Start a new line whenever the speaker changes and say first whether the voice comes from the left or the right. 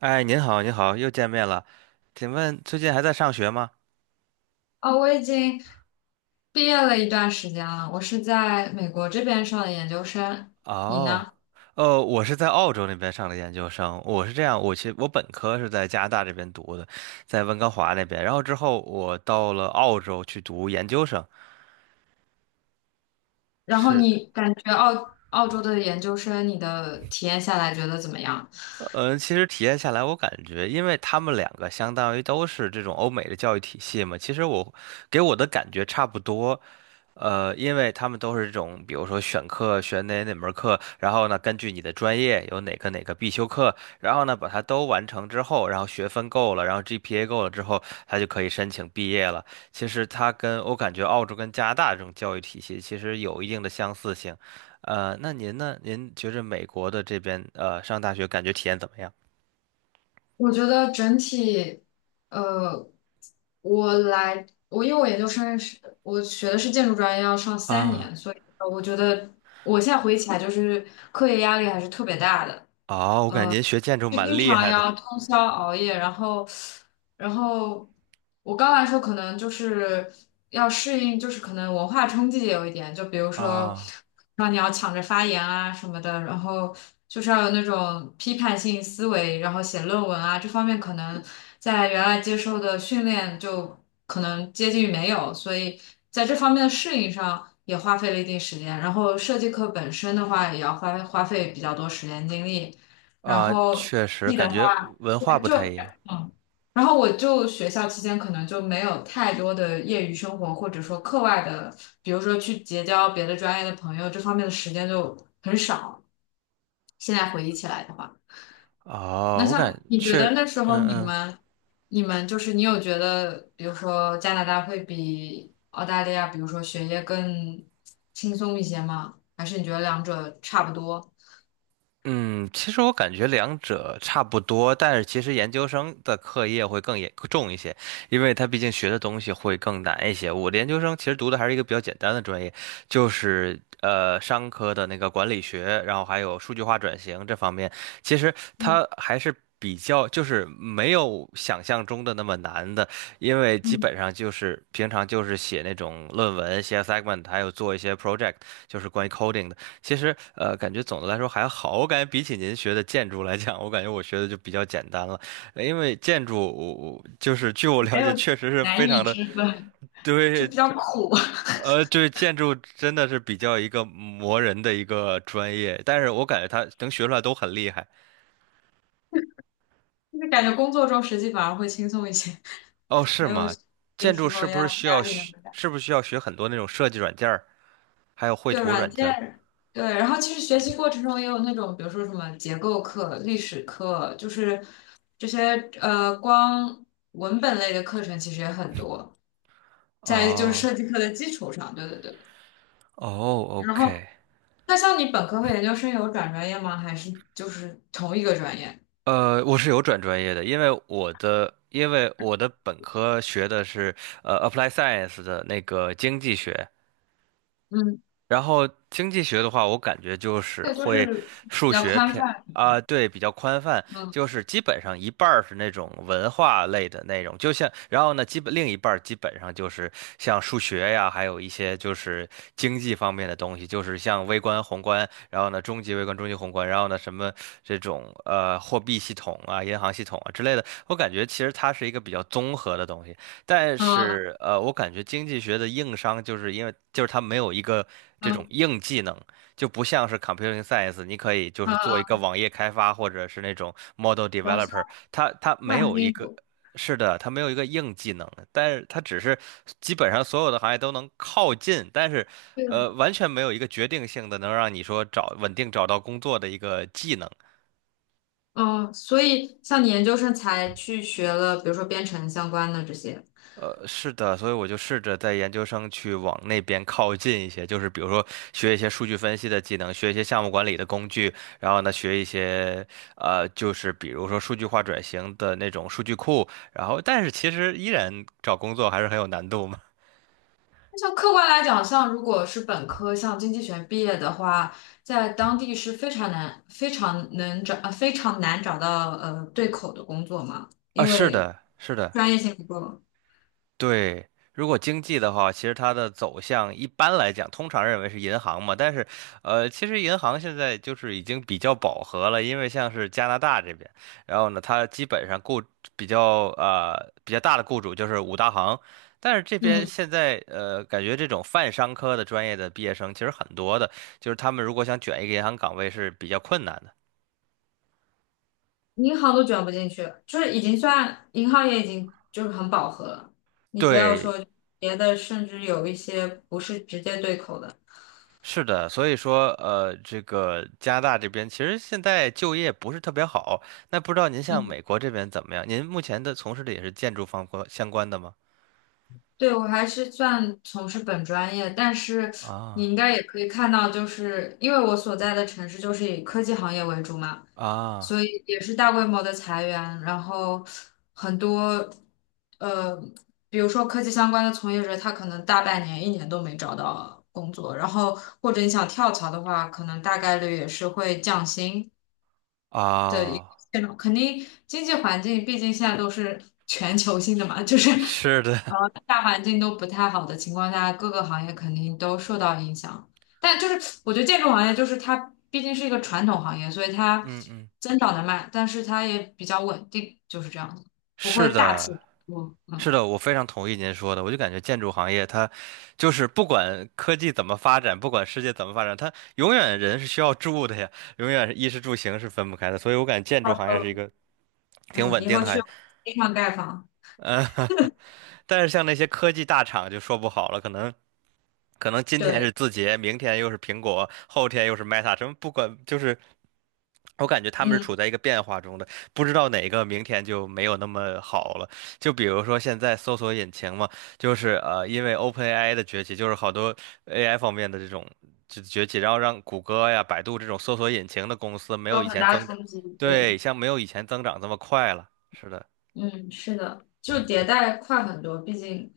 right: 哎，您好，您好，又见面了。请问最近还在上学吗？
left: 哦，我已经毕业了一段时间了，我是在美国这边上的研究生，你
right: 哦，
left: 呢？
right: 哦，我是在澳洲那边上的研究生。我是这样，我其实我本科是在加拿大这边读的，在温哥华那边。然后之后我到了澳洲去读研究生。
left: 然后
right: 是，
left: 你感觉澳洲的研究生，你的体验下来觉得怎么样？
right: 其实体验下来，我感觉，因为他们两个相当于都是这种欧美的教育体系嘛，其实我给我的感觉差不多。因为他们都是这种，比如说选课选哪门课，然后呢，根据你的专业有哪个必修课，然后呢，把它都完成之后，然后学分够了，然后 GPA 够了之后，他就可以申请毕业了。其实它跟我感觉澳洲跟加拿大这种教育体系其实有一定的相似性。那您呢？您觉着美国的这边上大学感觉体验怎么样？
left: 我觉得整体，呃，我因为我研究生是学的是建筑专业，要上三年，
right: 啊，
left: 所以我觉得我现在回忆起来，就是课业压力还是特别大的。
right: 哦，我感觉您学建筑
left: 就
right: 蛮
left: 经
right: 厉
left: 常
right: 害的
left: 要通宵熬夜，然后，然后我刚来说可能就是要适应，就是可能文化冲击也有一点，就比如说
right: 啊
left: 让你要抢着发言啊什么的，然后就是要有那种批判性思维，然后写论文啊这方面可能在原来接受的训练就可能接近于没有，所以在这方面的适应上也花费了一定时间，然后设计课本身的话也要花费比较多时间精力。然
right: 啊，
left: 后
right: 确实
left: T 的
right: 感觉
left: 话，
right: 文化
left: 对，
right: 不
left: 就
right: 太一样。
left: 嗯，然后我就学校期间可能就没有太多的业余生活，或者说课外的，比如说去结交别的专业的朋友，这方面的时间就很少。现在回忆起来的话，那
right: 哦，我感
left: 像你觉
right: 确，
left: 得那时候
right: 嗯
left: 你
right: 嗯
left: 们，你有觉得，比如说加拿大会比澳大利亚，比如说学业更轻松一些吗？还是你觉得两者差不多？
right: 嗯，其实我感觉两者差不多，但是其实研究生的课业会更严重一些，因为他毕竟学的东西会更难一些。我的研究生其实读的还是一个比较简单的专业，就是商科的那个管理学，然后还有数据化转型这方面。其实
left: 嗯
right: 它还是比较，就是没有想象中的那么难的，因为基
left: 嗯，
right: 本上就是平常就是写那种论文、写 segment，还有做一些 project，就是关于 coding 的。其实感觉总的来说还好，我感觉比起您学的建筑来讲，我感觉我学的就比较简单了，因为建筑我就是据我了
left: 没
right: 解，
left: 有
right: 确实是非
left: 难易
right: 常的，
left: 之分。就
right: 对。
left: 比较苦，
right: 对，建筑真的是比较一个磨人的一个专业，但是我感觉他能学出来都很厉害。
left: 就是感觉工作中实际反而会轻松一些，
right: 哦，是
left: 没有
right: 吗？
left: 那
right: 建筑
left: 时
right: 是
left: 候
right: 不是
left: 压
right: 需
left: 压
right: 要
left: 力那么
right: 学，
left: 大。
right: 很多那种设计软件儿，还有绘
left: 对
right: 图
left: 软
right: 软件儿？
left: 件，对，然后其实学习过程中也有那种，比如说什么结构课、历史课，就是这些光文本类的课程其实也很多，在就是
right: 哦，
left: 设计课的基础上，对对对。
right: 哦
left: 然后
right: ，OK，
left: 那像你本科和研究生有转专业吗？还是就是同一个专业？
right: 我是有转专业的，因为我的本科学的是Apply Science 的那个经济学，
left: 嗯，
right: 然后经济学的话，我感觉就
left: 这
right: 是
left: 个都
right: 会
left: 是
right: 数
left: 比较
right: 学
left: 宽
right: 偏
left: 泛。
right: 啊，对，比较宽泛，
left: 嗯
right: 就是基本上一半儿是那种文化类的内容，就像，然后呢，基本另一半儿基本上就是像数学呀，还有一些就是经济方面的东西，就是像微观、宏观，然后呢，中级微观、中级宏观，然后呢，什么这种货币系统啊、银行系统啊之类的，我感觉其实它是一个比较综合的东西。但
left: 嗯嗯
right: 是我感觉经济学的硬伤就是因为就是它没有一个这
left: 嗯，
right: 种
left: 嗯，
right: 硬技能，就不像是 computing science，你可以就是做一
left: 嗯
right: 个网页开发或者是那种 model
left: 然后。
right: developer，它没
left: 万
right: 有
left: 金
right: 一个。
left: 油。
right: 是的，它没有一个硬技能，但是它只是基本上所有的行业都能靠近，但是，
left: 对的。
right: 完全没有一个决定性的能让你说找稳定找到工作的一个技能。
left: 哦，所以像你研究生才去学了，比如说编程相关的这些。
right: 是的，所以我就试着在研究生去往那边靠近一些，就是比如说学一些数据分析的技能，学一些项目管理的工具，然后呢，学一些就是比如说数据化转型的那种数据库，然后但是其实依然找工作还是很有难度嘛。
left: 那像客观来讲，像如果是本科，像经济学毕业的话，在当地是非常难、非常能找、非常难找到对口的工作嘛，
right: 啊，
left: 因
right: 是
left: 为
right: 的，是的。
left: 专业性不够。
right: 对，如果经济的话，其实它的走向一般来讲，通常认为是银行嘛，但是，其实银行现在就是已经比较饱和了，因为像是加拿大这边，然后呢，它基本上比较大的雇主就是五大行，但是这边
left: 嗯，
right: 现在感觉这种泛商科的专业的毕业生其实很多的，就是他们如果想卷一个银行岗位是比较困难的。
left: 银行都卷不进去，就是已经算银行也已经就是很饱和了。你不要
right: 对，
left: 说别的，甚至有一些不是直接对口的。
right: 是的，所以说，这个加拿大这边其实现在就业不是特别好。那不知道您像
left: 嗯。
right: 美国这边怎么样？您目前的从事的也是建筑方关相关的吗？
left: 对，我还是算从事本专业，但是你
right: 啊
left: 应该也可以看到，就是因为我所在的城市就是以科技行业为主嘛，
right: 啊
left: 所以也是大规模的裁员，然后很多呃，比如说科技相关的从业者，他可能大半年、一年都没找到工作，然后或者你想跳槽的话，可能大概率也是会降薪。的一个
right: 啊！
left: 现状，肯定经济环境毕竟现在都是全球性的嘛，就是
right: 是的，
left: 呃大环境都不太好的情况下，各个行业肯定都受到影响。但就是我觉得建筑行业就是它毕竟是一个传统行业，所以 它
right: 嗯嗯，
left: 增长的慢，但是它也比较稳定，就是这样子，不会
right: 是
left: 大起
right: 的，
left: 大落。
right: 是
left: 嗯，
right: 的，我非常同意您说的。我就感觉建筑行业它就是不管科技怎么发展，不管世界怎么发展，它永远人是需要住的呀，永远是衣食住行是分不开的。所以我感觉建
left: 到
right: 筑
left: 时
right: 行业是一
left: 候
right: 个挺
left: 嗯
right: 稳
left: 以
right: 定
left: 后
right: 的行
left: 去
right: 业。
left: 地上盖房，
right: 嗯但是像那些科技大厂就说不好了，可能今天是
left: 对，
right: 字节，明天又是苹果，后天又是 Meta，什么不管就是。我感觉他们是
left: 嗯，
right: 处在一个变化中的，不知道哪个明天就没有那么好了。就比如说现在搜索引擎嘛，就是因为 OpenAI 的崛起，就是好多 AI 方面的这种就崛起，然后让谷歌呀、百度这种搜索引擎的公司没有
left: 有
right: 以
left: 很
right: 前
left: 大
right: 增，
left: 冲击，
right: 对，
left: 对。
right: 像没有以前增长这么快了。是的，
left: 嗯，是的，就迭代快很多，毕竟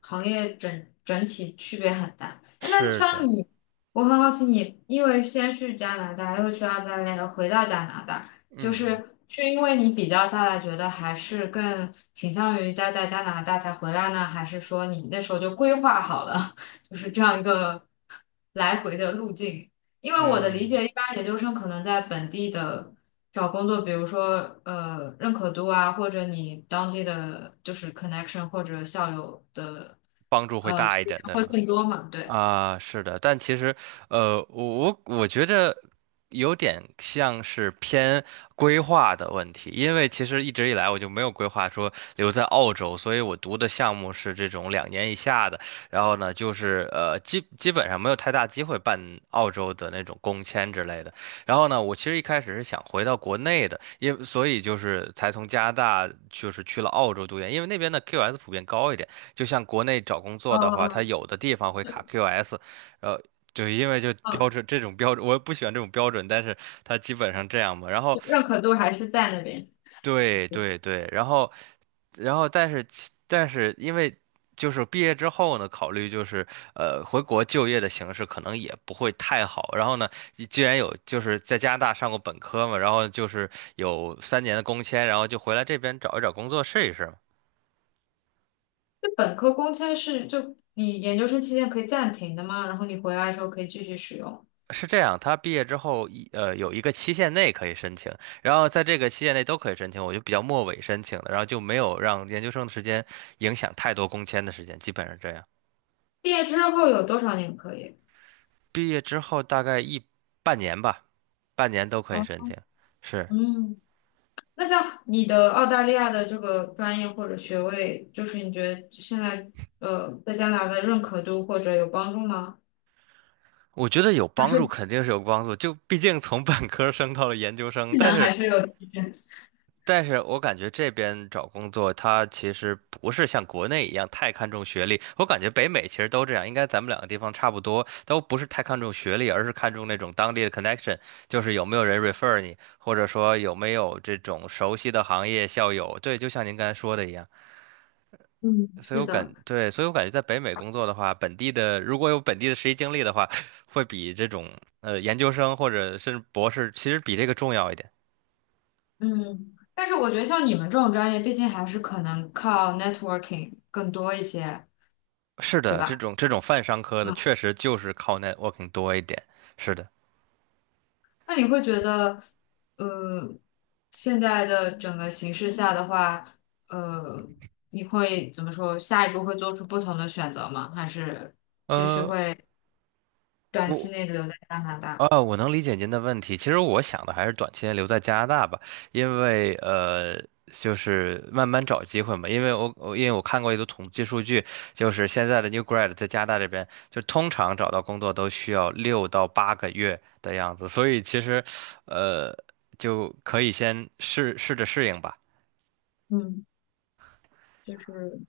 left: 行业整体区别很大。哎，那
right: 是
left: 像
right: 的，
left: 你，我很好奇你，因为先去加拿大，又去澳大利亚，又回到加拿大，就是
right: 嗯
left: 是因为你比较下来，觉得还是更倾向于待在加拿大才回来呢，还是说你那时候就规划好了，就是这样一个来回的路径？因
right: 嗯
left: 为我的理解，
right: 嗯。
left: 一般研究生可能在本地的。找工作，比如说认可度啊，或者你当地的就是 connection 或者校友的
right: 帮助会大
left: 推
right: 一
left: 荐
right: 点，对
left: 会
right: 吗？
left: 更多嘛？对，
right: 啊，是的，但其实，我觉得有点像是偏规划的问题，因为其实一直以来我就没有规划说留在澳洲，所以我读的项目是这种2年以下的，然后呢，就是基本上没有太大机会办澳洲的那种工签之类的。然后呢，我其实一开始是想回到国内的，所以就是才从加拿大就是去了澳洲读研，因为那边的 QS 普遍高一点。就像国内找工作的话，它
left: 呃，
right: 有的地方会卡
left: 对
right: QS，呃，就因为就
left: 嗯，
right: 标准这种标准，我也不喜欢这种标准，但是它基本上这样嘛。然后，
left: 就认可度还是在那边。
right: 对对对，然后但是因为就是毕业之后呢，考虑就是回国就业的形式可能也不会太好。然后呢，你既然有就是在加拿大上过本科嘛，然后就是有3年的工签，然后就回来这边找一找工作试一试嘛。
left: 就本科工签是就你研究生期间可以暂停的吗？然后你回来的时候可以继续使用。
right: 是这样，他毕业之后有一个期限内可以申请，然后在这个期限内都可以申请，我就比较末尾申请的，然后就没有让研究生的时间影响太多工签的时间，基本上这样。
left: 毕业之后有多少年可以？
right: 毕业之后大概半年吧，半年都可以
left: 哦，
right: 申请。是，
left: 嗯，那像你的澳大利亚的这个专业或者学位，就是你觉得现在在加拿大的认可度或者有帮助吗？
right: 我觉得有
left: 还
right: 帮助，
left: 是？
right: 肯定是有帮助。就毕竟从本科生到了研究生，
left: 技
right: 但
left: 能
right: 是
left: 还是有提升。
right: 我感觉这边找工作，它其实不是像国内一样太看重学历。我感觉北美其实都这样，应该咱们两个地方差不多，都不是太看重学历，而是看重那种当地的 connection，就是有没有人 refer 你，或者说有没有这种熟悉的行业校友。对，就像您刚才说的一样，
left: 嗯，
right: 所以
left: 是
right: 我感，
left: 的，
right: 对，所以我感觉在北美工作的话，本地的如果有本地的实习经历的话，会比这种研究生或者甚至博士，其实比这个重要一点。
left: 嗯，但是我觉得像你们这种专业，毕竟还是可能靠 networking 更多一些，
right: 是
left: 对
right: 的，这
left: 吧？
right: 种这种泛商科的
left: 嗯，
right: 确实就是靠 networking 多一点。是的，
left: 那你会觉得，呃，现在的整个形势下的话，呃，你会怎么说？下一步会做出不同的选择吗？还是
right: 呃，
left: 短期
right: 我
left: 内留在加拿大？
right: 啊，我能理解您的问题。其实我想的还是短期内留在加拿大吧，因为就是慢慢找机会嘛。因为我看过一组统计数据，就是现在的 new grad 在加拿大这边，就通常找到工作都需要6到8个月的样子，所以其实呃，就可以先试试着适应吧。
left: 嗯，就是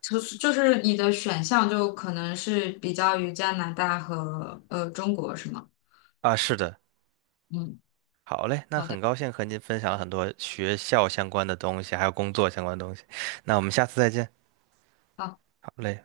left: 就是你的选项就可能是比较于加拿大和中国，是吗？
right: 啊，是的。
left: 嗯，
right: 好嘞，那
left: 好的。
right: 很高兴和您分享了很多学校相关的东西，还有工作相关的东西。那我们下次再见。
left: 好，
right: 好嘞。